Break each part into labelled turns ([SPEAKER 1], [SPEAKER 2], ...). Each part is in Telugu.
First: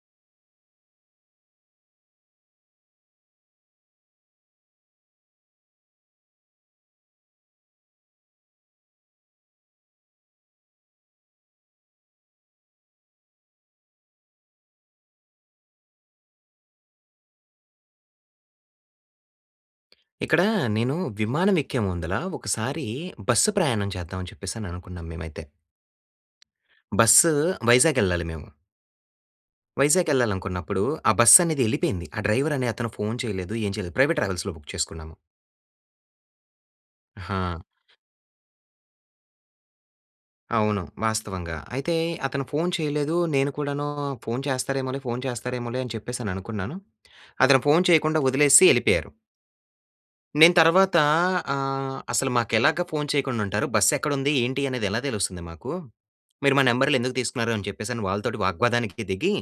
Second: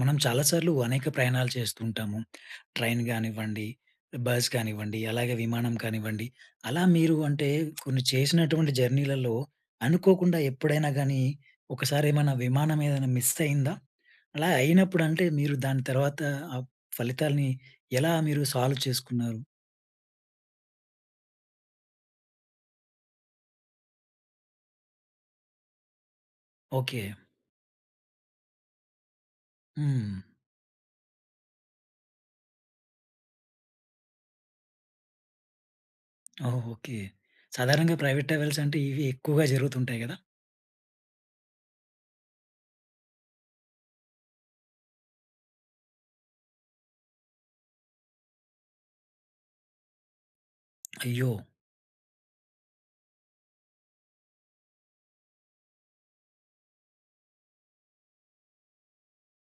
[SPEAKER 1] మనం చాలాసార్లు అనేక ప్రయాణాలు చేస్తూ ఉంటాము. ట్రైన్ గానివ్వండి, బస్ గానివ్వండి, అలాగే విమానం కానివ్వండి, అలా మీరు అంటే కొన్ని చేసినటువంటి జర్నీలలో అనుకోకుండా ఎప్పుడైనా గానీ, ఒకసారి ఏమైనా విమానం ఏదైనా మిస్ అయిందా? అలా అయినప్పుడు అంటే, మీరు దాని తర్వాత ఆ ఫలితాల్ని ఎలా మీరు సాల్వ్ చేసుకున్నారు?
[SPEAKER 2] ఇక్కడ నేను, విమానం ఎక్కే ముందుల ఒకసారి బస్సు ప్రయాణం చేద్దాం అని చెప్పేసి అనుకున్నాం మేమైతే.
[SPEAKER 1] ఓకె.
[SPEAKER 2] బస్సు వైజాగ్ ఎళ్ళాలి మేము... వైజాగ్
[SPEAKER 1] హ్మ్.
[SPEAKER 2] ఎళ్ళాలనుకున్నప్పుడు ఆ బస్ అనేది ఎళ్ళిపోయింది. ఆ డ్రైవర్ అనే అతను ఫోన్ చేయలేదు, ఏం చేయలేదు. ప్రైవేట్ ట్రావెల్స్‌లొ బుక్ చేసుకున్నాము.
[SPEAKER 1] ఓహ్! ఓకె.
[SPEAKER 2] ఆ!
[SPEAKER 1] సాధారణంగా ప్రైవేట్ ట్రావెల్స్ అంటే, ఇవి ఎక్కువగా జరుగుతుంటాయి కదా!
[SPEAKER 2] అవును. వాస్తవంగా! అయితే అతను ఫోన్ చేయలేదు. నేను కూడాను ఫోన్ చేస్తారేమోలే! ఫోన్ చేస్తారేమోలే! అని చెప్పేసి అనుకున్నాను. అతను ఫోన్ చేయకుండా వదిలేసిసి ఎళ్ళిపోయారు... నేను తర్వాత
[SPEAKER 1] అయ్యో!
[SPEAKER 2] ఆహ్, "అసలు మాకు ఎలాగా ఫోన్ చేయకుండా ఉంటారు. బస్ ఎక్కడుంది ఏంటి అనేది ఎలా తెలుస్తుంది మాకు, మీరు మా నంబర్లు ఎందుకు తీసుకున్నారు," అని చెప్పేసి వాళ్ళతోటి వాగ్వాదానికి దిగి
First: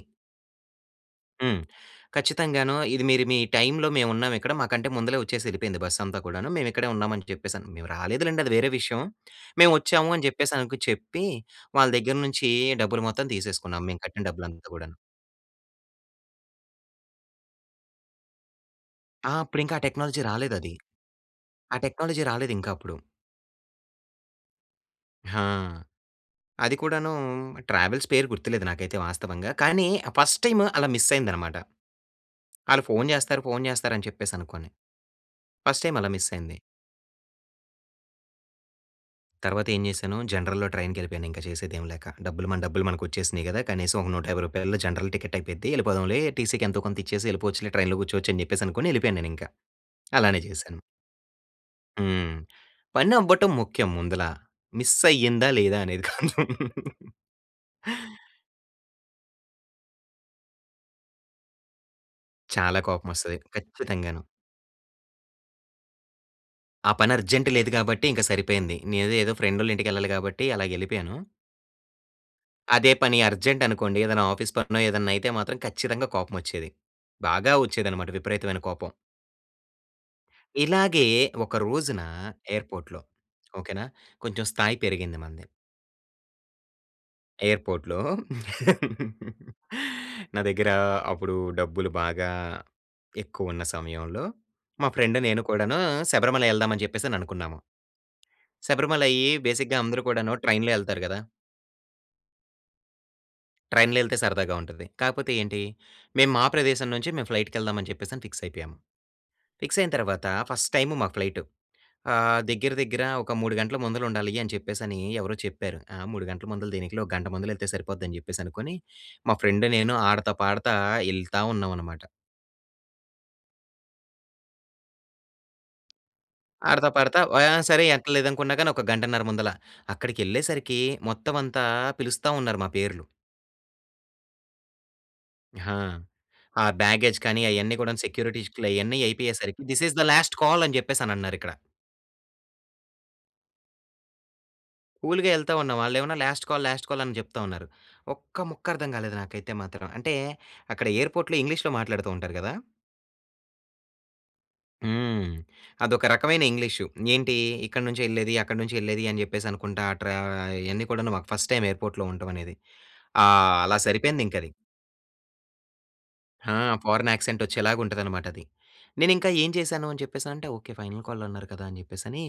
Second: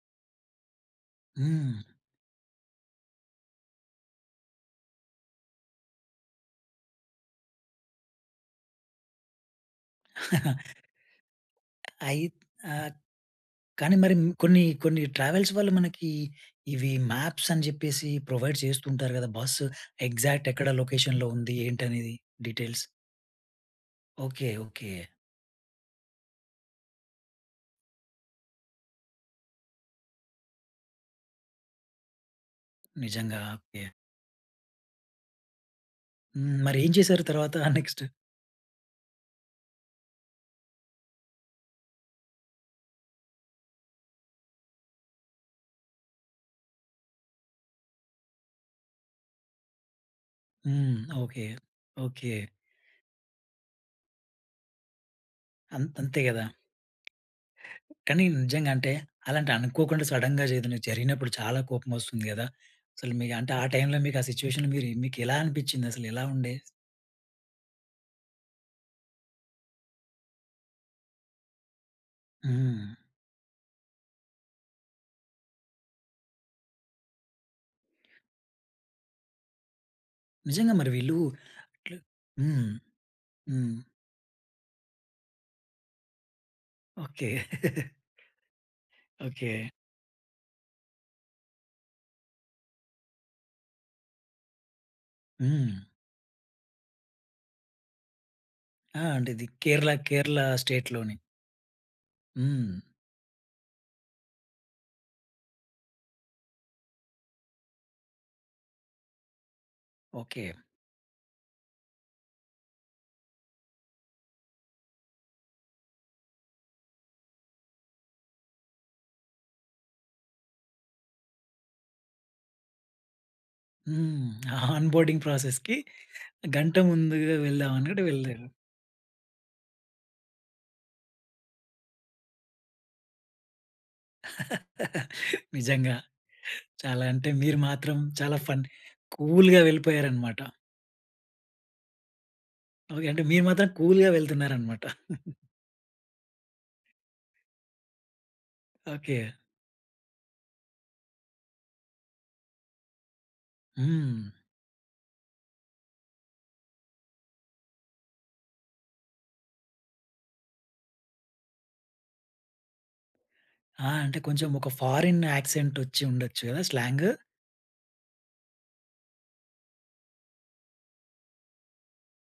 [SPEAKER 2] హ్మ్.
[SPEAKER 1] హ్మ్.
[SPEAKER 2] ఖచ్చితంగానో, "ఇది మీరు మీ టైమ్‌లో మేము ఉన్నాము ఇక్కడ, మాకంటే ముందలే వచ్చేసెళ్ళిపోయింది బస్ అంతా కూడాను. మేము ఇక్కడే ఉన్నాం అని చెప్పేసి." మేము రాలేదు లెండి, అది వేరే విషయం. "మేము వచ్చాము," అని చెప్పేసి అనకు చెప్పి, వాళ్ళ దగ్గర
[SPEAKER 1] అయిత్
[SPEAKER 2] నుంచి,
[SPEAKER 1] ఆహ్,
[SPEAKER 2] డబ్బులు మొత్తం తీసేసుకున్నాం.
[SPEAKER 1] కానీ,
[SPEAKER 2] మేము
[SPEAKER 1] మరి
[SPEAKER 2] కట్టిన
[SPEAKER 1] కొన్ని,
[SPEAKER 2] డబ్బులంతా కూడాను.
[SPEAKER 1] కొన్ని ట్రావెల్స్ వాళ్ళు మనకి ఇవి, మాప్స్ అని చెప్పేసి, ప్రొవైడ్ చేస్తుంటారు గదా!
[SPEAKER 2] ఆ! అప్పుడు
[SPEAKER 1] బస్సు
[SPEAKER 2] ఇంకా ఆ టెక్నాలజీ
[SPEAKER 1] ఎగ్జాక్ట్ ఎక్కడ
[SPEAKER 2] రాలేదది.
[SPEAKER 1] లొకేషన్‌లో ఉంది,
[SPEAKER 2] ఆ
[SPEAKER 1] ఏంటి అనేది
[SPEAKER 2] టెక్నాలజీ రాలేదింకా
[SPEAKER 1] డీటెయిల్స్.
[SPEAKER 2] అప్పుడు.
[SPEAKER 1] ఓకే. ఓకే.
[SPEAKER 2] ఆ! అది కూడాను, ట్రావెల్స్ పేరు గుర్తులేదు నాకైతే వాస్తవంగా. కానీ, ఫస్ట్ టైమ్ అలా మిస్ అయిందన్నమాట. ఆళ్లు ఫోన్
[SPEAKER 1] నిజంగా.
[SPEAKER 2] చేస్తారు, ఫోన్
[SPEAKER 1] ఓకే.
[SPEAKER 2] చేస్తారు, అని చెప్పేసి అనుకోని. ఫస్ట్ టైమ్ అలా మిస్
[SPEAKER 1] హ్మ్.
[SPEAKER 2] అయింది.
[SPEAKER 1] మరి ఏం చేసారు తర్వాత నెక్స్ట్?
[SPEAKER 2] తర్వాత ఏం చేశాను జనరల్‌లో ట్రైన్‌కి వెళ్ళిపోయాను, ఇంక చేసేదేమి లేక. డబ్బులు, మన డబ్బులు మనకు వచ్చేసినాయి గదా! కనీసం ఒక, రూ. 150 జనరల్ టికెట్ అయిపోద్ది వెళ్ళిపోదాంలే, టీసీకి ఎంతో కొంత ఇచ్చేసి వెళ్ళిపోవచ్చులే, ట్రైన్‌లో కూర్చోవచ్చు. అని చెప్పేసి అనుకోని, వెళ్ళిపోయాను నేనింకా. అలానే చేశాను.
[SPEAKER 1] హ్మ్. ఓకే. ఓకే.
[SPEAKER 2] హ్మ్. పని అవ్వటం ముఖ్యం ముందులా. మిస్ అయ్యిందా? లేదా?
[SPEAKER 1] అం
[SPEAKER 2] అనేది
[SPEAKER 1] అంతే
[SPEAKER 2] కాదు.
[SPEAKER 1] గదా! కానీ, నిజంగాంటే, అలాంటి అనుకోకుండా సడెన్‌గా ఏదైనా జరిగినప్పుడు, చాలా కోపం వస్తుంది గదా!
[SPEAKER 2] చాలా కోపం
[SPEAKER 1] అసలు మీకు,
[SPEAKER 2] వస్తది.
[SPEAKER 1] అంటే, ఆ టైమ్‌లో మీకు
[SPEAKER 2] ఖచ్చితంగాను.
[SPEAKER 1] ఆ సిట్యుయేషన్ మీరు మీకు ఎలా అనిపించింది అసలు, ఎలా ఉండే?
[SPEAKER 2] ఆ పని అర్జెంట్ లేదు గాబట్టి, ఇంక సరిపోయింది. నేను ఏదో, ఫ్రెండోళ్ళ ఇంటికి వెళ్ళాలి గాబట్టి, అలాగ వెళ్ళిపోయాను.
[SPEAKER 1] హ్మ్.
[SPEAKER 2] అదే పని అర్జెంటనుకోండి. ఏదైనా ఆఫీస్పనో ఏదైనా అయితే, మాత్రం ఖచ్చితంగా కోపం వచ్చేది. బాగా వచ్చేదన్నమాట, విపరీతమైన కోపం...
[SPEAKER 1] నిజంగా మరి
[SPEAKER 2] ఇలాగే
[SPEAKER 1] వీళ్ళు
[SPEAKER 2] ఒక
[SPEAKER 1] అట్లా
[SPEAKER 2] రోజునా
[SPEAKER 1] హ్మ్.
[SPEAKER 2] ఎయిర్పోర్ట్‌లో. ఓకే
[SPEAKER 1] హ్మ్.
[SPEAKER 2] నా! కొంచెం స్థాయి పెరిగింది మనది...
[SPEAKER 1] ఓకె.
[SPEAKER 2] ఎయిర్పోర్ట్‌లో
[SPEAKER 1] ఓకె.
[SPEAKER 2] నా దగ్గర అప్పుడు, డబ్బులు బాగా ఎక్కువ ఉన్న సమయంలో, మా ఫ్రెండ్ నేను
[SPEAKER 1] హ్మ్.
[SPEAKER 2] కూడాను శబరిమలై ఎళ్దాం అని చెప్పేసననుకున్నాము...
[SPEAKER 1] ఆ!
[SPEAKER 2] శబరిమలై
[SPEAKER 1] అంటే ఇది
[SPEAKER 2] బేసిక్‌గా
[SPEAKER 1] కేరళ
[SPEAKER 2] అందరూ కూడాను
[SPEAKER 1] కేరళ
[SPEAKER 2] ట్రైన్‌లో ఎళ్తారు
[SPEAKER 1] స్టేట్‌లోనే.
[SPEAKER 2] కదా...
[SPEAKER 1] హ్మ్.
[SPEAKER 2] ట్రైన్‌లో ఎళ్తే సరదాగా ఉంటది. కాకపోతే ఏంటి. మేము మా ప్రదేశం నుంచి మేము ఫ్లైట్‌కెళ్దామని చెప్పేసి అని ఫిక్సైయిపోయాము. ఫిక్సైన తర్వాత
[SPEAKER 1] ఓకె.
[SPEAKER 2] ఫస్ట్ టైము మా ఫ్లైటు ఆహ్, దగ్గర, దగ్గర ఒక 3 గంటల ముందులుండాలి అని చెప్పేసని ఎవరో చెప్పారు. ఆహ్, 3 గంటల ముందల దేనికిలే, ఒక గంట ముందుల ఎళ్తే సరిపోద్దని చెప్పేసి అనుకోని, మా ఫ్రెండ్ నేను ఆడతా, పాడతా ఎళ్తా ఉన్నాం అన్నమాట.
[SPEAKER 1] హ్మ్. ఆ ఆన్ బోర్డింగ్ ప్రాసెస్‌కి గంట
[SPEAKER 2] ఆడతా, పాడతా
[SPEAKER 1] ముందుగా
[SPEAKER 2] ఓహ్! ఆహ్,
[SPEAKER 1] వెళ్దాం
[SPEAKER 2] సరే! ఎంత
[SPEAKER 1] అనుకునట్టుగా వెళ్లారు.
[SPEAKER 2] లేదనుకున్నా గాని ఒక 1:30 ముందల అక్కడికేళ్ళేసరికి, మొత్తం అంతా పిలుస్తా ఉన్నారు మా పేర్లు. హా!
[SPEAKER 1] నిజంగా.
[SPEAKER 2] ఆ
[SPEAKER 1] చాలా
[SPEAKER 2] బ్యాగేజ్
[SPEAKER 1] అంటే,
[SPEAKER 2] కానీ
[SPEAKER 1] మీరు
[SPEAKER 2] అయన్నీ కూడా
[SPEAKER 1] మాత్రం చాలా
[SPEAKER 2] సెక్యూరిటీ
[SPEAKER 1] ఫన్
[SPEAKER 2] [unintelligible] అయన్నీ
[SPEAKER 1] కూల్‌గా
[SPEAKER 2] అయిపోయేసరికి "దిస్ ఈస్ ద లాస్ట్
[SPEAKER 1] వెళ్ళిపోయారనమాట.
[SPEAKER 2] కాల్!" అని చెప్పేసి అన్నారిక్కడ.
[SPEAKER 1] ఓకె. అంటే, మీరు మాత్రం కూల్‌గా వెళ్తున్నారనమాట.
[SPEAKER 2] కూల్‌గా ఎళ్తా ఉన్న, వాళ్ళు ఏమోని "లాస్ట్ కాల్, లాస్ట్ కాల్" అని చెప్తా ఉన్నారు. ఒక్క ముక్క అర్థం కాలేదు
[SPEAKER 1] ఓకె.
[SPEAKER 2] నాకైతే మాత్రం. అంటే, అక్కడ ఎయిర్‌పోర్ట్‌లో ఇంగ్లీష్‌లో మాట్లాడుతూ ఉంటారు కదా!
[SPEAKER 1] హ్మ్.
[SPEAKER 2] హ్మ్. అదొక రకమైన ఇంగ్లీషు. ఏంటి, ఇక్కడి నుంచి ఎళ్ళేది, అక్కడి నుంచి వెళ్ళేది అని చెప్పేసి అనుకుంటా ఆ ట్ర ఆహ్, ఇయన్నీ కూడా మాకు ఫస్ట్ టైమ్ ఎయిర్‌పోర్ట్‌‌లో ఉండటం అనేది. ఆహ్, అలా
[SPEAKER 1] ఆ! అంటే
[SPEAKER 2] సరిపోయింది ఇంక
[SPEAKER 1] కొంచెం,
[SPEAKER 2] అది.
[SPEAKER 1] ఒక ఫారెన్ యాక్సెంట్ వచ్చి ఉండొచ్చు
[SPEAKER 2] హా!
[SPEAKER 1] కదా! స్లాంగ్.
[SPEAKER 2] ఫారెన్ యాక్సెంట్ వచ్చేలాగా ఉంటది అన్నమాట అది. నేను ఇంకా ఏం చేశాను అని చెప్పేసని అంటే, ఓకె ఫైనల్ కాల్ అన్నారు కదా! అని చెప్పేసని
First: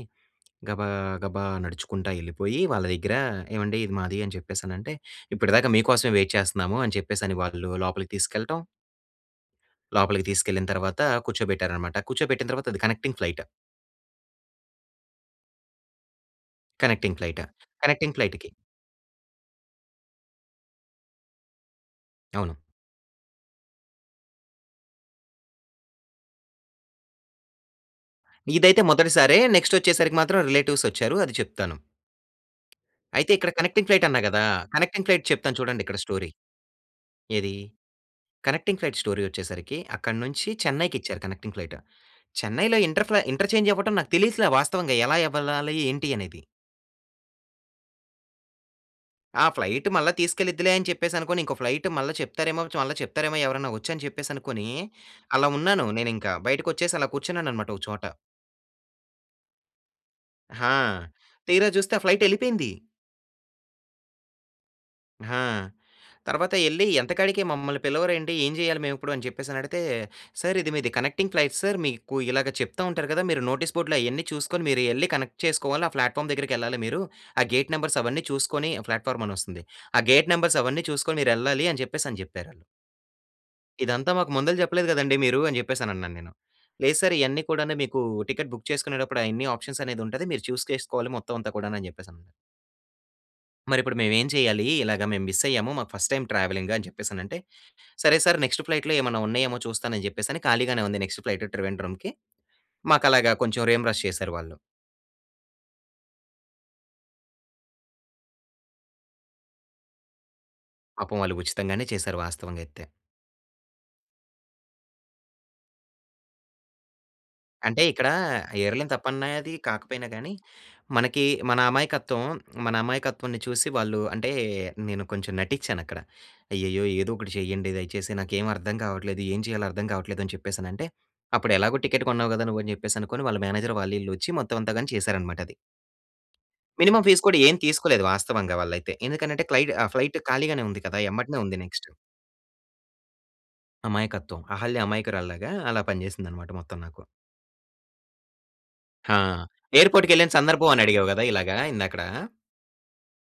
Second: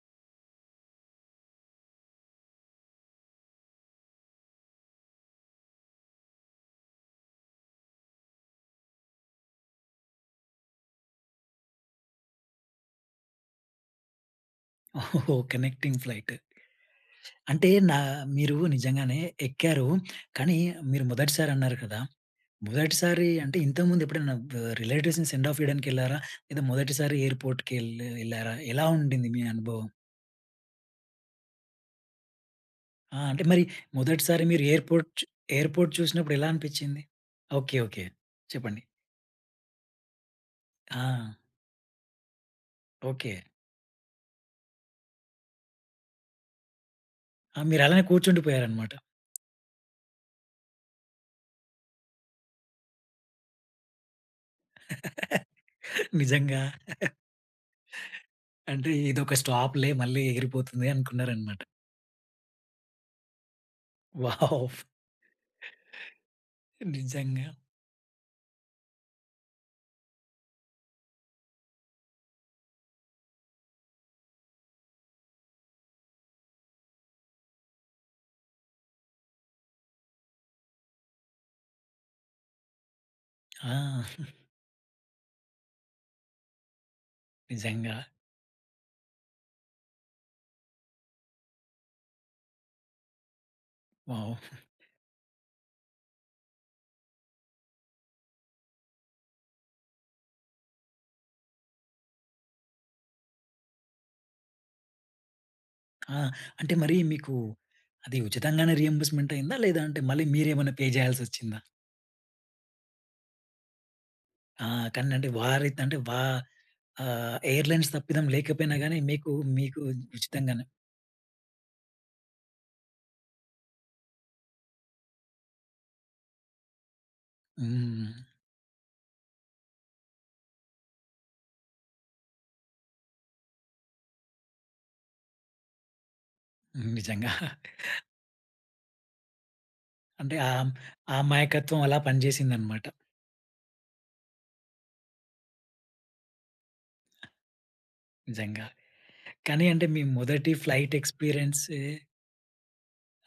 [SPEAKER 2] గబా, గబా నడుచుకుంటా ఎళ్ళిపోయి, వాళ్ళ దగ్గర ఏవండీ ఇది మాది అని చెప్పేసి అనంటే, "ఇప్పటిదాకా మీకోసమే వెయిట్ చేస్తున్నాము" అని చెప్పేసి అని వాళ్ళు లోపలికి తీసుకెళ్ళటం. లోపలికి తీసుకెళ్ళిన తర్వాత, కూర్చోబెట్టారన్నమాట. కూర్చోబెట్టిన తర్వాత అది కనెక్టింగ్ ఫ్లయిట్.
[SPEAKER 1] ఓహోహో! Connecting flight.
[SPEAKER 2] Connecting flight.
[SPEAKER 1] అంటే నా
[SPEAKER 2] కనెక్టింగ్ ఫ్లయిట్‌కి
[SPEAKER 1] మీరు నిజంగానే ఎక్కారు. కానీ, మీరు మొదటిసారి అన్నారు కదా!
[SPEAKER 2] అవును.
[SPEAKER 1] మొదటిసారి అంటే, ఇంతకుముందు ఎప్పుడైనా ఆహ్, రిలేటివ్స్‌ని సెండాఫ్ ఇవ్వడానికి ఎళ్లారా? లేదా మొదటిసారి ఎయిర్‌పోర్ట్‌కి ఎల్ ఎళ్లారా?
[SPEAKER 2] ఇదైతే
[SPEAKER 1] ఎలా ఉండింది,
[SPEAKER 2] మొదటిసారే.
[SPEAKER 1] మీ
[SPEAKER 2] నెక్స్ట్
[SPEAKER 1] అనుభవం?
[SPEAKER 2] వచ్చేసరికి మాత్రం రిలేటివ్స్ వచ్చారు అది చెప్తాను.
[SPEAKER 1] ఆహ్,
[SPEAKER 2] అయితే
[SPEAKER 1] అంటే
[SPEAKER 2] ఇక్కడ
[SPEAKER 1] మరి,
[SPEAKER 2] కనెక్టింగ్ ఫ్లయిట్ అన్నా కదా!
[SPEAKER 1] మొదటిసారి మీరు
[SPEAKER 2] కనెక్టింగ్
[SPEAKER 1] ఎయిర్‌పోర్ట్‌
[SPEAKER 2] ఫ్లయిట్
[SPEAKER 1] చు
[SPEAKER 2] చెప్తాను చూడండి
[SPEAKER 1] ఎయిర్‌పోర్ట్‌
[SPEAKER 2] ఇక్కడ స్టోరీ.
[SPEAKER 1] చూసినప్పుడు ఎలా అనిపించింది?
[SPEAKER 2] ఏది?
[SPEAKER 1] Okay, okay.
[SPEAKER 2] కనెక్టింగ్
[SPEAKER 1] చెప్పండి.
[SPEAKER 2] ఫ్లయిట్ స్టోరీ వచ్చేసరికి, అక్కడి నుంచి చెన్నైకి ఇచ్చారు
[SPEAKER 1] ఆ!
[SPEAKER 2] Connecting flight. చెన్నైలో ఇంటర్ఫ్రా
[SPEAKER 1] ఓకె.
[SPEAKER 2] ఇంటర్చేంజ్ అవ్వటం నాకు తెలియట్ల వాస్తవంగా, ఎలా వెళ్ళాలి ఏంటి అనేది.
[SPEAKER 1] ఆ! మీరలానే కూర్చుండిపోయారు అన్నమాట.
[SPEAKER 2] ఆ! ఫ్లయిట్ మళ్ళా తీసుకెళ్ళిద్దిలే అని చెప్పేసి అనుకోని, ఇంకో ఫ్లయిట్ మళ్ళా చెప్తారేమో, మళ్ళా చెప్తారేమో ఎవరైనా వచ్చి అని చెప్పేసనుకోని, అలా ఉన్నాను నేను, ఇంకా
[SPEAKER 1] నిజంగా.
[SPEAKER 2] బయటకొచ్చేసి అలా కూర్చున్నాను అన్నమాట ఒక చోట.
[SPEAKER 1] అంటే ఇదొక స్టాప్‌లే మళ్ళీ
[SPEAKER 2] హా!
[SPEAKER 1] ఎగిరిపోతుంది అనుకున్నారన్నమాట.
[SPEAKER 2] తీరా చూస్తే ఆ ఫ్లయిట్ ఎళ్ళిపోయింది.
[SPEAKER 1] వావ్!
[SPEAKER 2] హా! తర్వాత ఎళ్లి ఎంతకాడికి
[SPEAKER 1] నిజంగా.
[SPEAKER 2] మమ్మల్ని పిలవరేంటి? ఏం చేయాలి మేము ఇప్పుడు? అని చెప్పేసని అడిగితే "సార్ ఇది మీది కనెక్టింగ్ ఫ్లయిట్ సార్, మీకు ఇలాగ చెప్తూ ఉంటారు కదా! మీరు నోటీస్ బోర్డ్‌లో అయన్నీ చూసుకొని మీరు ఎళ్లి కనెక్ట్ చేసుకోవాలి. ఆ ప్లాట్‌ఫామ్ దగ్గరికి ఎళ్ళాలి మీరు. ఆ గేట్ నెంబర్స్ అవన్నీ చూసుకొని", ప్లాట్ఫామ్ అని వస్తుంది. "ఆ! గేట్ నంబర్స్ అవన్నీ చూసుకొని మీరు ఎళ్ళాలి" అని చెప్పేసని చెప్పారాళ్ళు.
[SPEAKER 1] ఆ!
[SPEAKER 2] ఇదంతా మాకు ముందల చెప్పలేదు కదండీ మీరు, అని చెప్పేసనన్నాను నేను. "లేదు సర్ ఇయన్నీ కూడాను
[SPEAKER 1] నిజంగా.
[SPEAKER 2] మీకు టికెట్ బుక్ చేసుకునేటప్పుడు అయన్ని ఆప్షన్ అనేది ఉంటది. మీరు చూజ్ చేసుకోవాలి మొత్తం అంతా కూడా" అని చెప్పేసనన్నారు... మరిప్పుడు మేము ఏం
[SPEAKER 1] వావ్!
[SPEAKER 2] చెయ్యాలి? ఇలాగ మేము మిస్ అయ్యాము. మాకు ఫస్ట్ టైమ్ ట్రావెలింగ్ అని చెప్పేసనంటే. "సరే సార్ నెక్స్ట్ ఫ్లయిట్‌లో ఏమైనా ఉన్నాయేమో చూస్తాను". అని చెప్పేసని ఖాళీగానే ఉంది నెక్స్ట్ ఫ్లయిట్‌ ట్రివేండ్రంకి, మాకు అలాగా కొంచెం రీయింబర్స్ చేసారు వాళ్ళు.
[SPEAKER 1] ఆ! అంటే మరి మీకు, అది ఉచితంగానే రీయింబర్స్‌మెంట్ అయిందా? లేదా అంటే మళ్ళీ మీరేమైనా పే
[SPEAKER 2] పాపం వాళ్ళు
[SPEAKER 1] చేయాలసొచ్చిందా?
[SPEAKER 2] ఉచితంగానే చేశారు వాస్తవంగా అయితే.
[SPEAKER 1] ఆ! కానీ అండి వారి త్ అంటే వా ఆహ్,
[SPEAKER 2] అంటే
[SPEAKER 1] ఎయిర్‌లై‌న్స్
[SPEAKER 2] ఇక్కడ
[SPEAKER 1] తప్పిదం లేకపోయినా
[SPEAKER 2] ఎయిర్‌లై‌న్
[SPEAKER 1] గాని మీకు
[SPEAKER 2] తప్పన్నాది
[SPEAKER 1] మీకు
[SPEAKER 2] కాకపోయినా కానీ,
[SPEAKER 1] ఉచితంగానే
[SPEAKER 2] మనకి మన అమాయకత్వం, మన అమాయకత్వాన్ని చూసి వాళ్ళు అంటే నేను కొంచెం నటించాను అక్కడ. అయ్యయ్యో! ఏదో ఒకటి చేయండి దయచేసి
[SPEAKER 1] హ్మ్.
[SPEAKER 2] నాకేమి అర్థం కావట్లేదు. ఏం చేయాలో అర్థం కావట్లేదు అని చెప్పేసి అనంటే, అప్పుడు ఎలాగో టికెట్ కొన్నావు కదా నువ్వు, అని చెప్పేసి అనుకోని వాళ్ళ మేనేజర్ వాళ్ళ ఈల్లు వచ్చి మొత్తం అంతా గాని చేశారనమాట అది.
[SPEAKER 1] హ్మ్,
[SPEAKER 2] మినిమం ఫీస్
[SPEAKER 1] నిజంగా.
[SPEAKER 2] కూడా ఏమి తీసుకోలేదు వాస్తవంగా వాళ్ళైతే. ఎందుకనంటే క్లైడ్ ఆహ్, ఫ్లైట్
[SPEAKER 1] అంటే
[SPEAKER 2] ఖాళీగానే
[SPEAKER 1] ఆహ్,
[SPEAKER 2] ఉంది కదా!
[SPEAKER 1] ఆ
[SPEAKER 2] ఎమ్మటినే ఉంది
[SPEAKER 1] అమాయకత్వం
[SPEAKER 2] నెక్స్ట్.
[SPEAKER 1] అలా పనిచేసిందన్నమాట.
[SPEAKER 2] అమాయకత్వం. అహల్య అమాయకురాలులాగా! అలా పనిచేసిందన్నమాట మొత్తం నాకు.
[SPEAKER 1] నిజంగా.
[SPEAKER 2] హా!
[SPEAKER 1] కానీ అంటే మీ
[SPEAKER 2] ఎయిర్పోర్ట్‌కి ఎళ్ళిన
[SPEAKER 1] మొదటి
[SPEAKER 2] సందర్భం అని
[SPEAKER 1] ఫ్లైట్
[SPEAKER 2] అడిగావు కదా! ఇలాగా
[SPEAKER 1] ఎక్స్‌‌పిరియన్సే
[SPEAKER 2] ఇందాకడ.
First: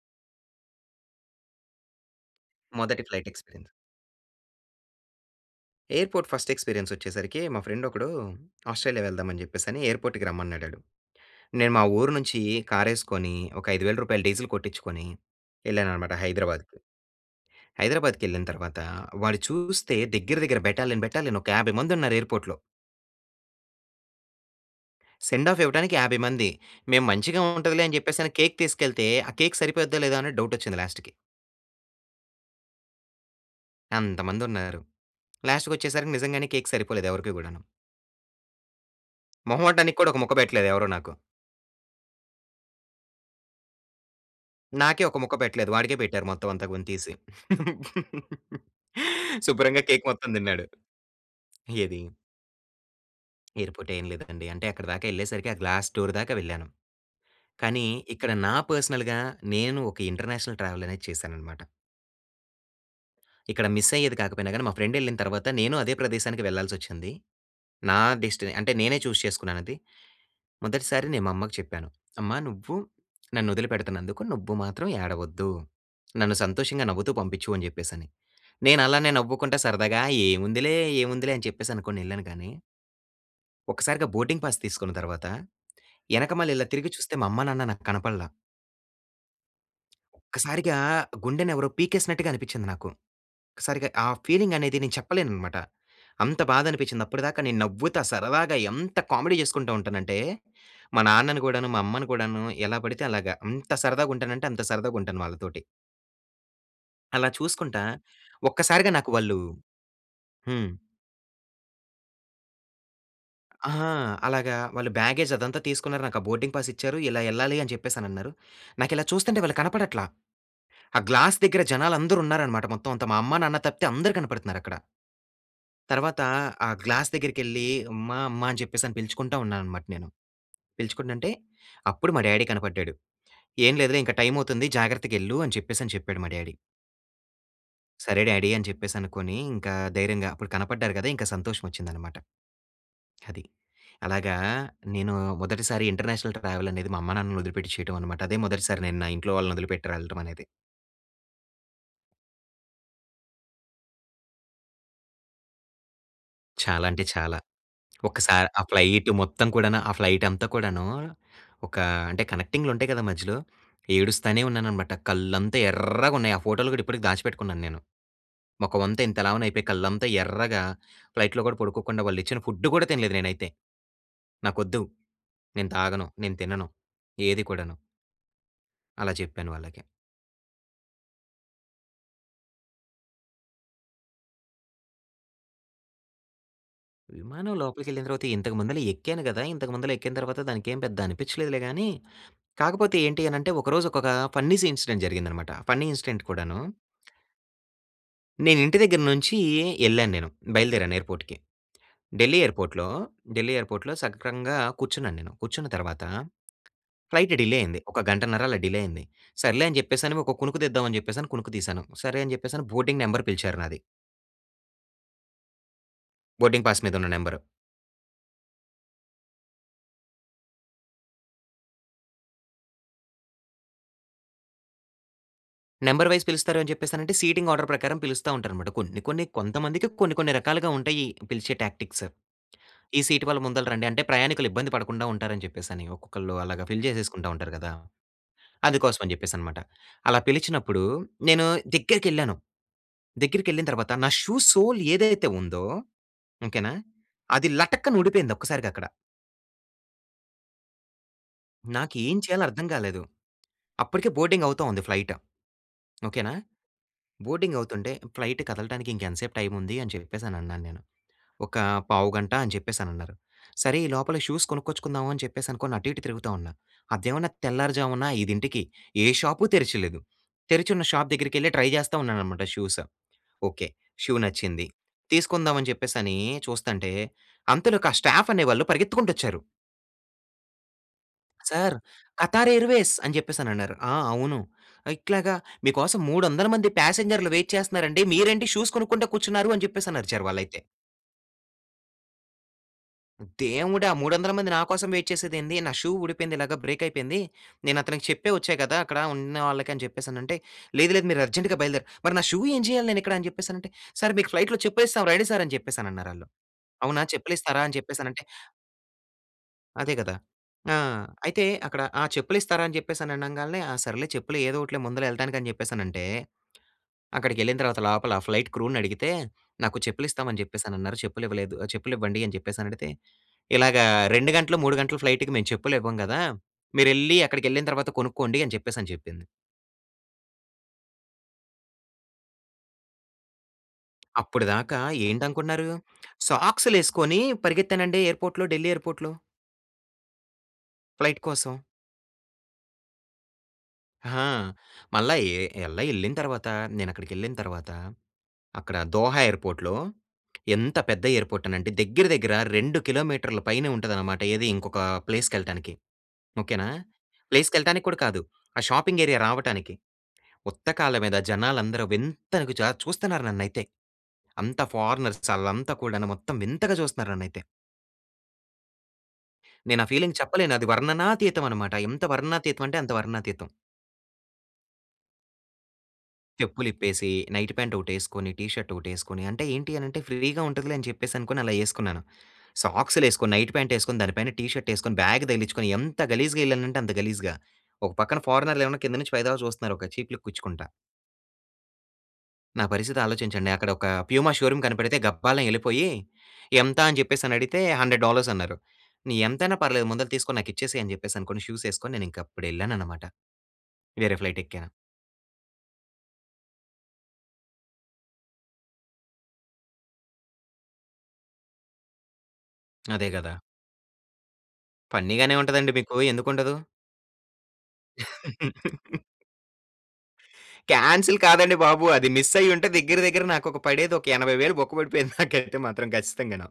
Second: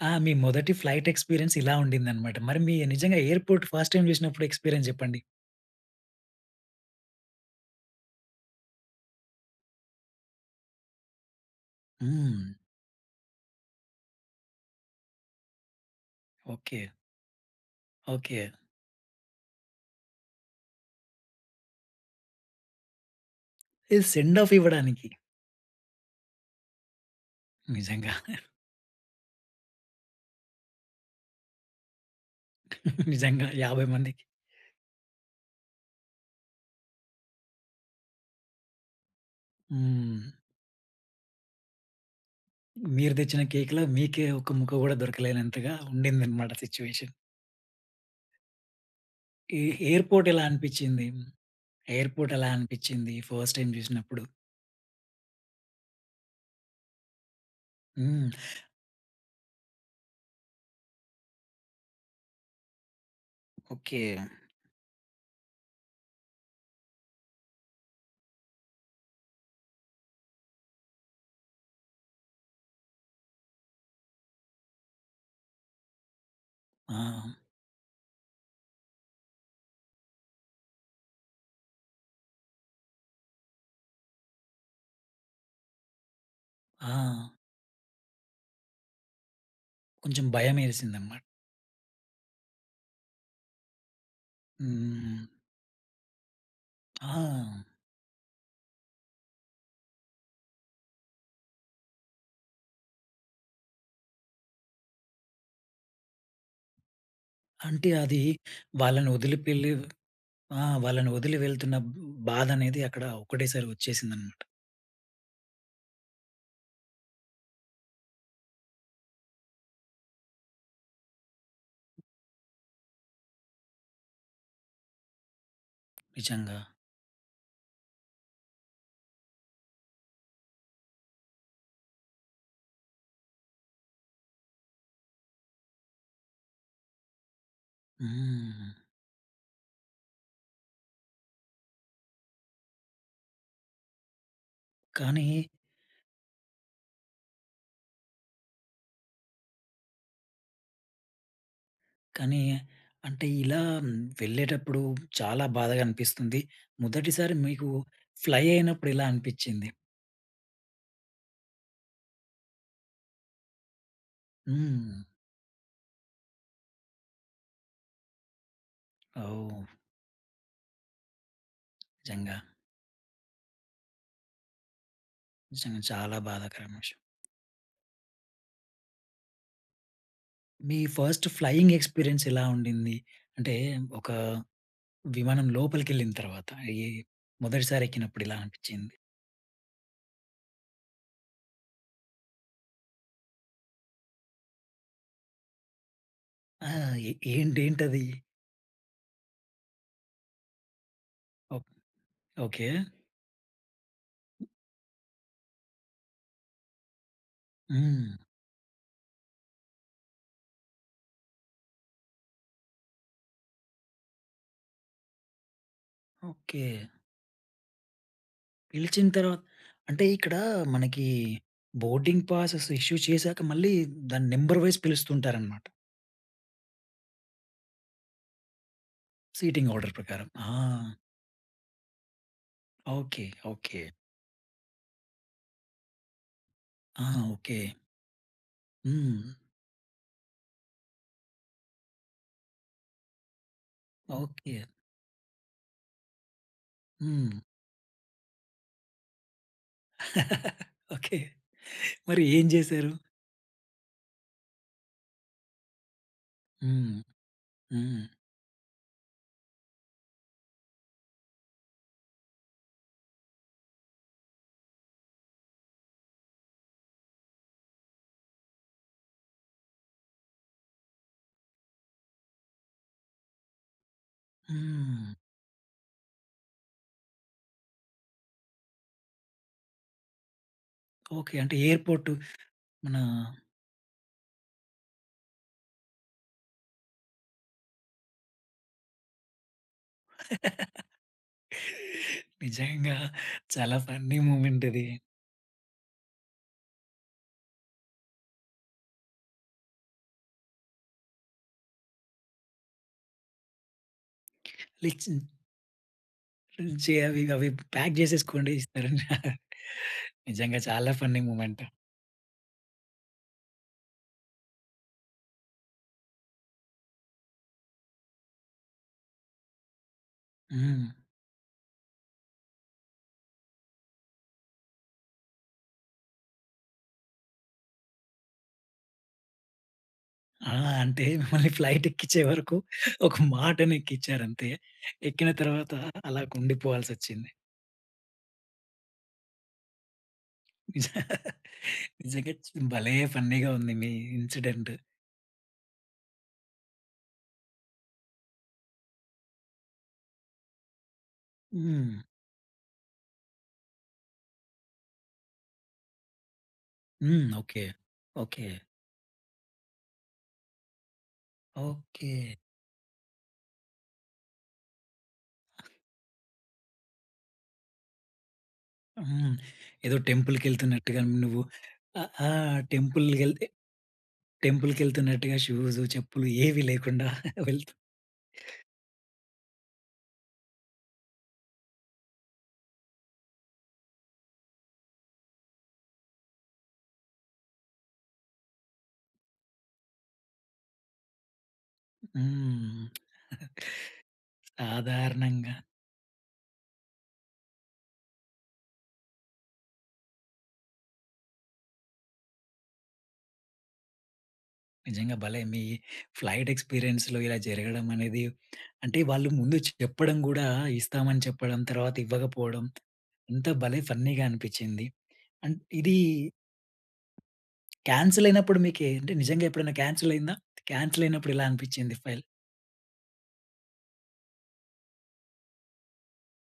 [SPEAKER 1] ఆ! మీ మొదటి ఫ్లైట్ ఎక్స్‌పిరియన్స్ ఇలా ఉండిందన్నమాట. మరి మీ
[SPEAKER 2] మొదటి
[SPEAKER 1] నిజంగా
[SPEAKER 2] flight
[SPEAKER 1] airport
[SPEAKER 2] experience
[SPEAKER 1] first time చూసినప్పుడు ఎక్స్‌పి‌రియన్స్ చెప్పండి?
[SPEAKER 2] ఎయిర్పోర్ట్ ఫస్ట్ ఎక్స్పీరియన్స్ వచ్చేసరికి మా ఫ్రెండ్ ఒకడు ఆస్ట్రేలియా వెళ్దాం అని చెప్పేసి ఎయిర్పోర్ట్‌కి రమ్మన్నాడాడు. నేను మా ఊరు నుంచి
[SPEAKER 1] హ్మ్.
[SPEAKER 2] కారేసుకొని ఒక రూ. 5,000 డీజిల్ కొట్టించుకొని ఎళ్ళానన్నమాట హైదరాబాద్‌కు...
[SPEAKER 1] ఓకే.
[SPEAKER 2] హైదరాబాద్‌కెళ్ళిన
[SPEAKER 1] ఓకే.
[SPEAKER 2] తర్వాత వాడు చూస్తే దగ్గర దగ్గర బెటాలియన్ బెటాలియన్ ఒక 50 మంది ఉన్నారు ఎయిర్పోర్ట్‌లో.
[SPEAKER 1] [unintelligible] సెండ్ ఆఫ్ ఇవ్వడానికి?
[SPEAKER 2] సెండ్ ఆఫ్ ఇవ్వటానికి 50 మంది. మేము మంచిగా ఉంటదిలే అని
[SPEAKER 1] నిజంగా.
[SPEAKER 2] చెప్పేసి, కేక్ తీసుకెళ్తే ఆ కేక్ సరిపోద్దా లేదా అని డౌట్ వచ్చింది లాస్ట్‌కి.
[SPEAKER 1] నిజంగా 50 మందికి.
[SPEAKER 2] అంతమంది ఉన్నారు. లాస్ట్‌కి వచ్చేసరికి నిజంగానే కేక్ సరిపోలేదు, ఎవరికీ కూడాను. మొహమాటానికి కూడా ఒక
[SPEAKER 1] హ్మ్.
[SPEAKER 2] ముక్క పెట్టలేదు, ఎవరూ నాకు.
[SPEAKER 1] మీరు తెచ్చిన కేక్‌ల, మీకే ఒక ముక్క కూడా
[SPEAKER 2] నాకే, ఒక ముక్క పెట్టలేదు.
[SPEAKER 1] దొరకలేనంతగా
[SPEAKER 2] వాడికే
[SPEAKER 1] ఉండింది
[SPEAKER 2] పెట్టారు మొత్తం
[SPEAKER 1] అన్నమాట
[SPEAKER 2] అంతా [unintelligible]
[SPEAKER 1] సిట్యుయేషన్.
[SPEAKER 2] తీసి.
[SPEAKER 1] ఎ
[SPEAKER 2] శుభ్రంగా కేక్
[SPEAKER 1] ఎయిర్‌పోర్ట్
[SPEAKER 2] మొత్తం
[SPEAKER 1] ఎలా
[SPEAKER 2] తిన్నాడు.
[SPEAKER 1] అనిపించింది?
[SPEAKER 2] ఏది?
[SPEAKER 1] ఎయిర్‌పోర్ట్ ఎలా అనిపించింది, ఫస్ట్ టైమ్
[SPEAKER 2] ఎయిర్‌పోర్ట్ ఏం
[SPEAKER 1] చూసినప్పుడు?
[SPEAKER 2] లేదండి. అంటే, అక్కడి దాకా ఎళ్ళేసరికి ఆ గ్లాస్ డోర్ దాకా వెళ్ళాను. కానీ,
[SPEAKER 1] హ్మ్.
[SPEAKER 2] ఇక్కడ నా పర్సనల్‌గ నేను ఒక ఇంటర్నేషనల్ ట్రావెల్ అనేది చేశానన్నమాట. ఇక్కడ మిస్
[SPEAKER 1] ఓకే.
[SPEAKER 2] అయ్యేది కాకపోయినా గాని మా ఫ్రెండ్ ఎళ్ళిన తర్వాత, నేను అదే ప్రదేశానికి వెళ్లాల్సోచ్చింది. నా డెస్టీని అంటే, నేనే చూజ్ చేసుకున్నాను అది. మొదటిసారి, నేను మా అమ్మకు చెప్పాను. అమ్మా, నువ్వు నన్ను వదిలిపెడుతున్నందుకు, నువ్వు మాత్రం ఏడవద్దు. నన్ను సంతోషంగా నవ్వుతూ
[SPEAKER 1] ఆ!
[SPEAKER 2] పంపించు అని చెప్పేసి అని. నేను అలానే నవ్వుకుంటే సరదాగా ఏముందిలే, ఏముందిలే అని చెప్పేసి అనుకోని ఎళ్ళాను కానీ... ఒక్కసారిగా బోర్డింగ్ పాస్ తీసుకున్న తర్వాత, ఎనకమాల ఇలా తిరిగి చూస్తే మా
[SPEAKER 1] ఆ!
[SPEAKER 2] అమ్మా, నాన్న నాకు కనపడల.
[SPEAKER 1] కొంచెం భయం
[SPEAKER 2] ఒక్కసారిగా,
[SPEAKER 1] ఏసింది అన్నమాట.
[SPEAKER 2] గుండెని ఎవరో పీకేసినట్టుగా అనిపించింది నాకు. ఒక్కసారిగా ఆ ఫీలింగ్ అనేది నేను
[SPEAKER 1] హ్మ్.
[SPEAKER 2] చెప్పలేనన్నమాట. అంత బాధ అనిపించింది. అప్పటిదాకా నేను
[SPEAKER 1] ఆ!
[SPEAKER 2] నవ్వుతా సరదాగా ఎంత కామెడీ చేసుకుంటూ ఉంటాను అంటే, మా నాన్నను కూడాను, మా అమ్మను కూడాను ఎలా పడితే అలాగ, ఎంత సరదాగా ఉంటానంటే, అంత సరదాగా ఉంటాను వాళ్ళతోటి. అలా చూసుకుంటా,
[SPEAKER 1] అంటే అది,
[SPEAKER 2] ఒక్కసారిగా
[SPEAKER 1] వాళ్ళని
[SPEAKER 2] నాకు
[SPEAKER 1] వదిలి
[SPEAKER 2] వాళ్ళు
[SPEAKER 1] పెట్టి ఆ!
[SPEAKER 2] హ్మ్.
[SPEAKER 1] వాళ్ళని వదిలి వెళ్తున్న బాధ అనేది, అక్కడ ఒక్కటే సారి
[SPEAKER 2] ఆ!
[SPEAKER 1] వచ్చేసిందన్నమాట.
[SPEAKER 2] అలాగా వాళ్ళు బ్యాగేజ్ అదంతా తీసుకున్నారు. నాకు ఆ బోర్డింగ్ పాస్ ఇచ్చారు. ఇలా ఎళ్ళాలి అని చెప్పేసి అని అన్నారు. నాకు ఇలా చూస్తుంటే వాళ్ళు కనపడట్ల. ఆ గ్లాస్ దగ్గర జనాలందరూ ఉన్నారన్నమాట, మొత్తం అంతా. మా అమ్మ నాన్న తప్పితే అందరు కనపడుతున్నారు అక్కడ. తర్వాత
[SPEAKER 1] నిజంగా.
[SPEAKER 2] ఆ గ్లాస్ దగ్గరికెళ్లి, అమ్మా అమ్మా అని చెప్పేసి అని పిలుచుకుంటా ఉన్నాను అన్నమాట నేను. పిలుచుకుంటుంటే అప్పుడు మా డ్యాడీ కనపడ్డాడు. ఏం లేదులే ఇంక టైమ్ అవుతుంది, జాగ్రత్తగెళ్ళు అని చెప్పేసి అని చెప్పాడు, మా డ్యాడీ. సరే డాడీ అని
[SPEAKER 1] హ్మ్.
[SPEAKER 2] చెప్పేసి అనుకోని, ఇంకా ధైర్యంగా అప్పుడు కనపడ్డారు కదా! ఇంకా సంతోషం వచ్చిందన్నమాట. అది. అలాగా, నేను
[SPEAKER 1] కానీ
[SPEAKER 2] మొదటిసారి ఇంటర్నేషనల్ ట్రావెల్ అనేది, మా అమ్మా నాన్నని వదిలిపెట్టి చేయడం అన్నమాట. అదే మొదటిసారి నేను నా ఇంట్లో వాళ్ళని వదిలిపెట్టి ఎళ్ళటం అనేది.
[SPEAKER 1] కానీ అంటే ఇలా వెళ్ళేటప్పుడు చాలా బాధగనిపిస్తుంది.
[SPEAKER 2] చాలా అంటే
[SPEAKER 1] మొదటిసారి
[SPEAKER 2] చాలా.
[SPEAKER 1] మీకు ఫ్లై
[SPEAKER 2] ఒకసారి ఆ
[SPEAKER 1] అయినప్పుడు ఎలా
[SPEAKER 2] ఫ్లయిట్ మొత్తం
[SPEAKER 1] అనిపిచ్చింది?
[SPEAKER 2] కూడాను, ఆ ఫ్లైట్ అంతా కూడాను, ఒక అంటే కనెక్టింగ్‌లు ఉంటాయి కదా మధ్యలో. ఏడుస్థానే ఉన్నానన్నమాట.
[SPEAKER 1] హ్మ్.
[SPEAKER 2] కళ్ళంతా ఎర్రగా ఉన్నాయి ఆ ఫోటోలు కూడా ఇప్పటికి దాచిపెట్టుకున్నాను నేను. మొఖమంతా ఇంత లావున అయిపోయి,
[SPEAKER 1] ఓహ్!
[SPEAKER 2] కళ్ళంతా ఎర్రగా ఫ్లయిట్‌లో గూడా పడుకోకుండా వాళ్ళు
[SPEAKER 1] నిజంగా.
[SPEAKER 2] ఇచ్చిన ఫుడ్ కూడా తినలేదు నేనైతే. నాకొద్దు. నేను
[SPEAKER 1] నిజంగా
[SPEAKER 2] తాగను,
[SPEAKER 1] చాలా
[SPEAKER 2] నేను తినను,
[SPEAKER 1] బాధాకరమైన విషయం.
[SPEAKER 2] ఏది కూడను... అలా చెప్పాను వాళ్ళకి.
[SPEAKER 1] మీ ఫస్ట్ ఫ్లయింగ్ ఎక్స్పీరియన్స్ ఎలా ఉండింది? అంటే ఒక విమానం లోపలికెళ్ళిన తర్వాత, ఈ
[SPEAKER 2] విమానం
[SPEAKER 1] మొదటిసారి
[SPEAKER 2] లోపలికి వెళ్ళిన
[SPEAKER 1] ఎక్కినప్పుడు
[SPEAKER 2] తర్వాత
[SPEAKER 1] ఇలా
[SPEAKER 2] ఇంతకు ముందు
[SPEAKER 1] అనిపించింది?
[SPEAKER 2] ఎక్కాను గదా! ఇంతకు ముందు ఎక్కిన తర్వాత దానికేం పెద్ద అనిపించలేదు గానీ, కాకపోతే ఏంటి అని అంటే ఒకరోజు ఒక ఫన్నీ ఇన్సిడెంట్ జరిగిందనమాట. ఫన్నీ ఇన్సిడెంట్ కూడాను
[SPEAKER 1] ఆ! ఏంటేంటది?
[SPEAKER 2] నేను ఇంటి దగ్గర నుంచి ఎళ్ళాను నేను. బయలుదేరాను ఎయిర్‌పోర్ట్‌కి. ఢిల్లీ
[SPEAKER 1] ఓకే.
[SPEAKER 2] ఎయిర్‌పోర్ట్‌లో, ఢిల్లీ ఎయిర్‌పోర్ట్‌లో సక్రమంగా కూర్చున్నాను నేను. కూర్చున్న తర్వాత ఫ్లయిట్ డిలే అయింది. ఒక
[SPEAKER 1] హ్మ్.
[SPEAKER 2] గంటన్నర అలా డిలే అయింది. సర్లే అని చెప్పేసి అని ఒక కునుకు తీద్దాం అని చెప్పేసి కునుకు తీశాను. సరే అని చెప్పేసి బోర్డింగ్ నెంబర్ పిలిచారు నాది. Boarding pass
[SPEAKER 1] okay.
[SPEAKER 2] మీద ఉన్న నెంబరు.
[SPEAKER 1] పిలిచిన తర్వాత అంటే, ఇక్కడ మనకి బోర్డింగ్ పాసె‌స్ ఇష్యూ చేసాక, మళ్ళీ దాన్ని నంబర్ వైస్ పిలుస్తుంటారన్నమాట.
[SPEAKER 2] నంబర్ వైస్ పిలుస్తారు అని చెప్పేసనంటే, సీటింగ్ ఆర్డర్ ప్రకారం పిలుస్తా ఉంటారన్నమాట. కొన్ని, కొన్ని
[SPEAKER 1] సిటింగ్
[SPEAKER 2] కొంతమందికి
[SPEAKER 1] ఆర్డర్
[SPEAKER 2] కొన్ని,
[SPEAKER 1] ప్రకారం.
[SPEAKER 2] కొన్ని
[SPEAKER 1] ఆ!
[SPEAKER 2] రకాలుగా ఉంటాయి, పిలిచే టాక్టిక్స్. ఈ
[SPEAKER 1] ఓకే.
[SPEAKER 2] సీట్ వాళ్ళు ముందల
[SPEAKER 1] ఓకే.
[SPEAKER 2] రండి అంటే, ప్రయాణికులు ఇబ్బంది పడకుండా ఉంటారని చెప్పేసి, ఒక్కొక్కళ్ళు అలాగా ఫిల్
[SPEAKER 1] ఆహా!
[SPEAKER 2] చేసేసుకుంటా ఉంటారు
[SPEAKER 1] ఓకే.
[SPEAKER 2] కదా! అందుకోసం అని
[SPEAKER 1] హ్మ్.
[SPEAKER 2] చెప్పేసి అన్నమాట. అలా పిలిచినప్పుడు నేను దగ్గరికెళ్ళాను. దగ్గరికెళ్ళిన తర్వాత నా షూ
[SPEAKER 1] ఓకే.
[SPEAKER 2] సోల్ ఏదైతే ఉందో, ఓకే నా,
[SPEAKER 1] హ్మ్.
[SPEAKER 2] అది లటక్కని ఊడిపోయింది, ఒక్కసారిగా అక్కడ!
[SPEAKER 1] ఓకే.
[SPEAKER 2] నాకు ఏం
[SPEAKER 1] మరి
[SPEAKER 2] చేయాలో
[SPEAKER 1] ఏం
[SPEAKER 2] అర్థం
[SPEAKER 1] చేశారు?
[SPEAKER 2] కాలేదు. అప్పటికే బోర్డింగ్ అవుతా ఉంది ఫ్లయిట్. ఓకే నా.
[SPEAKER 1] హ్మ్.
[SPEAKER 2] బోర్డింగ్ అవుతుంటే,
[SPEAKER 1] హ్మ్.
[SPEAKER 2] ఫ్లైట్ కదలటానికి, "ఇంక ఎంతసేపు టైమ్ ఉంది," అని చెప్పేసి అని అన్నాను నేను. "ఒక పావుగంట" అని చెప్పేసని అన్నారు. సరే, ఈ లోపల షూస్ కొనుక్కొచ్చుకుందాం అని చెప్పేసి అనుకోని అటు ఇటు తిరుగుతూ ఉన్నా. అదేమన్నా తెల్లారుజామున 5 ఇంటికి ఏ షాపు తెరిచలేదు. తెరిచున్న షాప్ దగ్గరికెళ్లి ట్రై చేస్తా ఉన్నానన్నమాట షూస్. ఓకే, షూ నచ్చింది
[SPEAKER 1] హ్మ్.
[SPEAKER 2] తీసుకుందాం, అని చెప్పేసి అని చూస్తుంటే, అంతలోకి ఆ స్టాఫ్ అనే వాళ్ళు పరిగెత్తుకుంటూ వచ్చారు.
[SPEAKER 1] ఓకే. అంటే
[SPEAKER 2] "సార్
[SPEAKER 1] ఎయిర్పోర్టు,
[SPEAKER 2] ఖతార్ ఎయిర్వేస్"
[SPEAKER 1] మన
[SPEAKER 2] అని చెప్పేసి, అనన్నారు. ఆ! అవును. ఇట్లాగ "మీకోసం 300 మంది పాసెంజర్లు వెయిట్ చేస్తున్నారండి. మీరేంటి షూస్ కొనుక్కుంట కూర్చున్నారు" అని చెప్పేసని అర్చారు వాళ్ళైతే.
[SPEAKER 1] నిజంగా చాలా
[SPEAKER 2] "దేవుడా!
[SPEAKER 1] ఫన్నీ
[SPEAKER 2] మూడొందల మంది
[SPEAKER 1] మూమెంట్ ఇది.
[SPEAKER 2] నాకోసం వెయిట్ చేసేది ఏంది? నా షూ ఊడిపోయింది. ఇలాగ బ్రేక్ అయిపోయింది. నేను అతనికి చెప్పే వచ్చా కదా! అక్కడ ఉన్నవాళ్ళకి" అని చెప్పేసి అనంటే. "లేదు, లేదు మీరు అర్జెంట్‌గా బయలుదేర మరి నా షూ ఎం చేయాలి, నేనిక్కడ?" అని చెప్పేసి అనంటే, "సర్ మీకు ఫ్లైట్‌లో చెప్పు ఏశాం.
[SPEAKER 1] లీక్స్‌గ్
[SPEAKER 2] రండి సార్" అని చెప్పేసి, అనన్నారు ఆళ్లు.
[SPEAKER 1] చే
[SPEAKER 2] "అవునా
[SPEAKER 1] అవి, ఇగవి
[SPEAKER 2] చెప్పులిస్తారా?" అని
[SPEAKER 1] ప్యాక్
[SPEAKER 2] చెప్పేసి అనంటే
[SPEAKER 1] చేసేసుకోండి ఇస్తరని
[SPEAKER 2] అదే కదా!
[SPEAKER 1] నిజంగా
[SPEAKER 2] ఆ!
[SPEAKER 1] చాలా ఫన్నీ
[SPEAKER 2] అయితే
[SPEAKER 1] మూమెంట్.
[SPEAKER 2] అక్కడ "ఆ! చెప్పులు ఇస్తారా?" అని చెప్పేసి అనంగాల్నే ఆ! సర్లే! చెప్పులు ఏదోకటిలే ముందుల వెళ్ళటానికి అని చెప్పేసనంటే. అక్కడికెళ్ళిన తర్వాత లోపల ఆ ఫ్లైట్ క్రూని అడిగితే, "నాకు చెప్పులు ఇస్తామని చెప్పేసి
[SPEAKER 1] హ్మ్.
[SPEAKER 2] అనన్నారు. చెప్పులు ఇవ్వలేదు. ఆహ్, చెప్పులు ఇవ్వండి." అని చెప్పేసి అని అడిగితే, "ఇలాగ 2 గంటలు, 3 గంటలు ఫ్లైట్‌కి మేము చెప్పులు ఇవ్వం కదా! మీరెళ్ళి, అక్కడికెళ్ళిన తర్వాత కొనుక్కోండి" అని చెప్పేసి అని చెప్పింది.
[SPEAKER 1] ఆ! అంటే, మిమ్మల్ని ఫ్లైట్ ఎక్కిచ్చే వరకు, ఒక
[SPEAKER 2] అప్పడు
[SPEAKER 1] మాటనేక్కిచ్చారంతే.
[SPEAKER 2] దాకా
[SPEAKER 1] ఎక్కిన
[SPEAKER 2] ఏంటనుకుంటున్నారు?
[SPEAKER 1] తర్వాత అలాగుండిపోవాల్సి
[SPEAKER 2] సాక్సు‌లేవేసుకొని
[SPEAKER 1] వచ్చింది.
[SPEAKER 2] పరిగెత్తానండి, ఎయిర్పోర్ట్‌లో ఢిల్లీ ఎయిర్పోర్ట్‌లో. ఫ్లైట్ కోసం.
[SPEAKER 1] నిజంగా చ్ భలే! ఫన్నీగా ఉంది, మీ
[SPEAKER 2] ఆ!
[SPEAKER 1] ఇన్సిడెంట్.
[SPEAKER 2] మళ్ళా ఏ ఎల్ల వెళ్ళిన తర్వాత, నేను అక్కడికెళ్ళిన తర్వాత, అక్కడ దోహా ఎయిర్పోర్ట్‌లో, ఎంత పెద్ద ఎయిర్పోర్టనంటే,
[SPEAKER 1] హ్మ్.
[SPEAKER 2] దగ్గర దగ్గర 2 కిలోమీటర్ల పైనే ఉంటదనమాట. ఏది ఇంకొక ప్లేస్‌కేళ్ళటానికి. ఓకే నా!
[SPEAKER 1] హ్మ్. ఓకె.
[SPEAKER 2] ప్లేస్‌కేళ్ళటానికి కూడా కాదు.
[SPEAKER 1] ఓకె.
[SPEAKER 2] ఆ షాపింగ్ ఏరియా రావటానికి. ఉత్తకాల్ల మీద, జనాలందరూ
[SPEAKER 1] ఓకె.
[SPEAKER 2] వింతగా జా చూస్తున్నారు నన్నైతే. అంతా ఫారనర్స్ ఆల్లంతా కూడాను, మొత్తం వింతగా చూస్తున్నారు నన్నైతే.
[SPEAKER 1] హ్మ్.
[SPEAKER 2] నేను ఆ
[SPEAKER 1] ఏదో
[SPEAKER 2] ఫీలింగ్
[SPEAKER 1] టెంపుల్‌కి
[SPEAKER 2] చెప్పలేను. అది
[SPEAKER 1] వెళ్తున్నట్టుగా నువ్వు
[SPEAKER 2] వర్ణనాతీతం అన్నమాట. ఎంత
[SPEAKER 1] ఆహ్, ఆ!
[SPEAKER 2] వర్ణనాతీతం అంటే, అంత
[SPEAKER 1] టెంపుల్‌కి వెళ్తే,
[SPEAKER 2] వర్ణనాతీతం.
[SPEAKER 1] టెంపుల్‌కి వెళ్తున్నట్టుగా షూస్, చెప్పులు ఏవి
[SPEAKER 2] చెప్పులు
[SPEAKER 1] లేకుండా,
[SPEAKER 2] ఇప్పేసి, నైట్
[SPEAKER 1] వెళ్తూ
[SPEAKER 2] పాంట్ ఒకటి వేసుకొని, టీ షర్ట్ ఒకటి వేసుకొని, అంటే ఏంటి అని అంటే ఫ్రీగా ఉంటదిలే అని చెప్పేసి అనుకోని అలా వేసుకున్నాను. సాక్స్‌లు వేసుకొని, నైట్ పాంట్ వేసుకొని దానిపైన టీ షర్ట్ వేసుకొని బ్యాగ్ తగిలించుకొని, ఎంత గలీజ్‌గా వెళ్ళానంటే అంత గలీజ్‌గా. ఒక పక్కన ఫారినర్‌లు ఏమోన కింద నుంచి పైదాకా చూస్తున్నారు. ఒక చీప్ లుక్ ఇచ్చుకుంటా. నా
[SPEAKER 1] హ్మ్.
[SPEAKER 2] పరిస్థితి ఆలోచించండి. అక్కడ ఒక ప్యూమా షోరూం కనిపెడితే గబ్బాల
[SPEAKER 1] సాధారణంగా
[SPEAKER 2] వెళ్ళిపోయి, ఎంత అని చెప్పేసి అడిగితే, $ 100 అన్నారు. నీ ఎంతైనా పర్లేదు, ముందుల తీసుకొని నాకు ఇచ్చేసేయి, అని చెప్పేసి అనుకోని, షూస్ వేసుకొని నేను ఇంక అప్పుడు వెళ్ళానన్నమాట. వేరే ఫ్లైట్ ఎక్కాను.
[SPEAKER 1] నిజంగా, భలే మీ ఫ్లైట్ ఎక్స్పీరియన్స్‌లో ఇలా జరగడం అనేది, అంటే వాళ్ళు ముందు చెప్పడం కూడా, ఇస్తామని చెప్పడం, తర్వాత ఇవ్వకపోవడం.
[SPEAKER 2] అదే కదా!
[SPEAKER 1] ఎంత భలే ఫన్నీగా అనిపించింది.
[SPEAKER 2] ఫన్నీ‌గానే
[SPEAKER 1] అండ్
[SPEAKER 2] ఉంటదండి
[SPEAKER 1] ఇది...
[SPEAKER 2] మీకు, ఎందుకు ఉండదు?
[SPEAKER 1] క్యాన్సిల్ అయినప్పుడు మీకు అంటే నిజంగా ఎప్పుడైనా క్యాన్సిల్ అయిందా? క్యాన్సిల్
[SPEAKER 2] క్యాన్సిల్
[SPEAKER 1] అయినప్పుడు ఎలా
[SPEAKER 2] కాదండి బాబు.
[SPEAKER 1] అనిపించింది,
[SPEAKER 2] అది
[SPEAKER 1] ఫైల్?
[SPEAKER 2] మిస్ అయ్యుంటే దగ్గర, దగ్గర నాకు ఒక పడేది ఒక 80,000 బొక్క పడిపోయేది, నాకైతే మాత్రం ఖచ్చితంగాను.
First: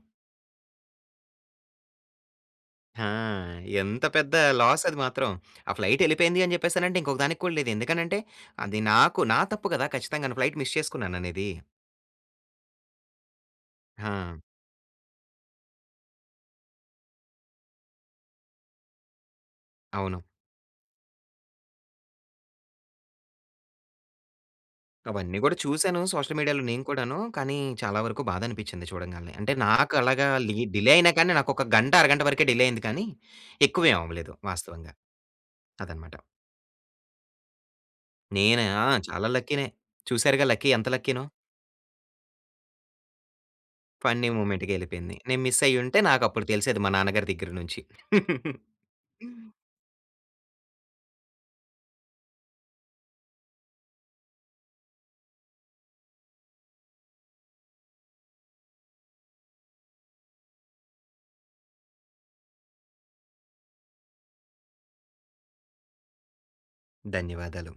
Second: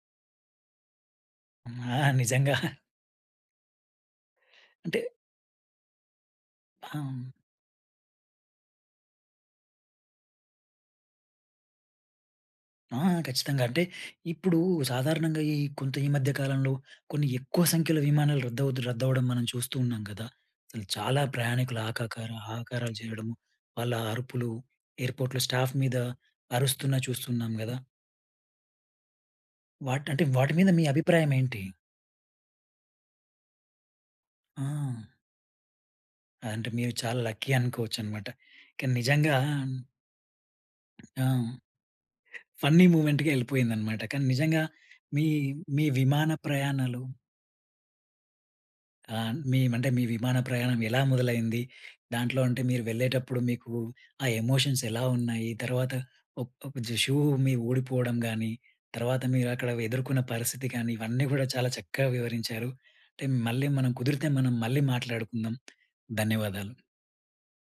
[SPEAKER 1] ఆ! నిజంగా.
[SPEAKER 2] ఆ! ఎంత పెద్ద లాస్ అది
[SPEAKER 1] అంటే
[SPEAKER 2] మాత్రం. ఆ ఫ్లైట్ వెళ్ళిపోయింది అని చెప్పేసానంటే,
[SPEAKER 1] అవును.
[SPEAKER 2] ఇంకొకదానికి కూడా లేదు. ఎందుకనంటే, అది నాకు నా తప్పు కదా ఖచ్చితంగాను, ఫ్లైట్ మిస్ చేసుకున్నాననేది.
[SPEAKER 1] ఆ! ఖచ్చితంగా. అంటే,
[SPEAKER 2] ఆ!
[SPEAKER 1] ఇప్పుడు సాధారణంగా ఈ కొంత ఈ మధ్య కాలంలో, కొన్ని ఎక్కువ సంఖ్యలో విమానాలు రద్దవుతు, రద్దవడం మనం చూస్తూ ఉన్నాం
[SPEAKER 2] అవును.
[SPEAKER 1] కదా! అసలు చాలా ప్రయాణికులు ఆకాకలు, ఆకారాలు చేయడము. వాళ్ళ అరుపులు
[SPEAKER 2] అవన్నీ
[SPEAKER 1] ఎయిర్‌పోర్ట్‌లో
[SPEAKER 2] కూడా
[SPEAKER 1] స్టాఫ్ మీద
[SPEAKER 2] చూసాను. సోషల్ మీడియాలో నేను
[SPEAKER 1] అరుస్తున్న
[SPEAKER 2] కూడాను.
[SPEAKER 1] చూస్తున్నాం
[SPEAKER 2] కానీ,
[SPEAKER 1] కదా!
[SPEAKER 2] చాలా వరకు బాధ అనిపించింది చూడంగానే. అంటే నాకు
[SPEAKER 1] వాటి అంటే,
[SPEAKER 2] అలాగా
[SPEAKER 1] వాటి
[SPEAKER 2] లి
[SPEAKER 1] మీద మీ
[SPEAKER 2] డిలే అయినా
[SPEAKER 1] అభిప్రాయం
[SPEAKER 2] కానీ నాకు
[SPEAKER 1] ఏంటి?
[SPEAKER 2] ఒక గంట, అరగంట వరకే డిలే అయింది కానీ, ఎక్కువ ఏమి అవ్వలేదు వాస్తవంగా.
[SPEAKER 1] హ్మ్.
[SPEAKER 2] అదనమాట.
[SPEAKER 1] అంటే, మీరు చాలా లక్కీ అనుకోవచ్చన్నమాట.
[SPEAKER 2] నేనా ఆ!
[SPEAKER 1] కానీ
[SPEAKER 2] చాలా
[SPEAKER 1] నిజంగా
[SPEAKER 2] లక్కీ‌నే. చూసారుగా లక్కీ, ఎంత లక్కీనో.
[SPEAKER 1] ఆ! ఫన్నీ మూవ్‌మెంట్‌గా వెళ్ళిపోయిందనమాట. కానీ,
[SPEAKER 2] ఫన్నీ
[SPEAKER 1] నిజంగా
[SPEAKER 2] మూమెంట్‌గా వెళ్ళిపోయింది.
[SPEAKER 1] మీ
[SPEAKER 2] నేను మిస్
[SPEAKER 1] మీ
[SPEAKER 2] అయ్యుంటే నాకు
[SPEAKER 1] విమాన
[SPEAKER 2] అప్పుడు తెలిసేది, మా
[SPEAKER 1] ప్రయాణాలు
[SPEAKER 2] నాన్నగారి దగ్గర నుంచి.
[SPEAKER 1] ఆ! మీ అంటే, మీ విమాన ప్రయాణం ఎలా మొదలైంది? దాంట్లో అంటే మీరు వెళ్ళేటప్పుడు మీకు ఆ ఎమోషన్స్ ఎలా ఉన్నాయి? తర్వాత ఒక ఒక షూ మీ ఉడిపోవడం కానీ, తర్వాత మీరు అక్కడ ఎదుర్కొన్న పరిస్థితి కానీ, ఇవన్నీ కూడా చాలా చక్కగా వివరించారు. అంటే మళ్ళీ మనం కుదిరితే, మనం మళ్ళీ మాట్లాడుకుందాం. ధన్యవాదాలు.
[SPEAKER 2] ధన్యవాదాలు.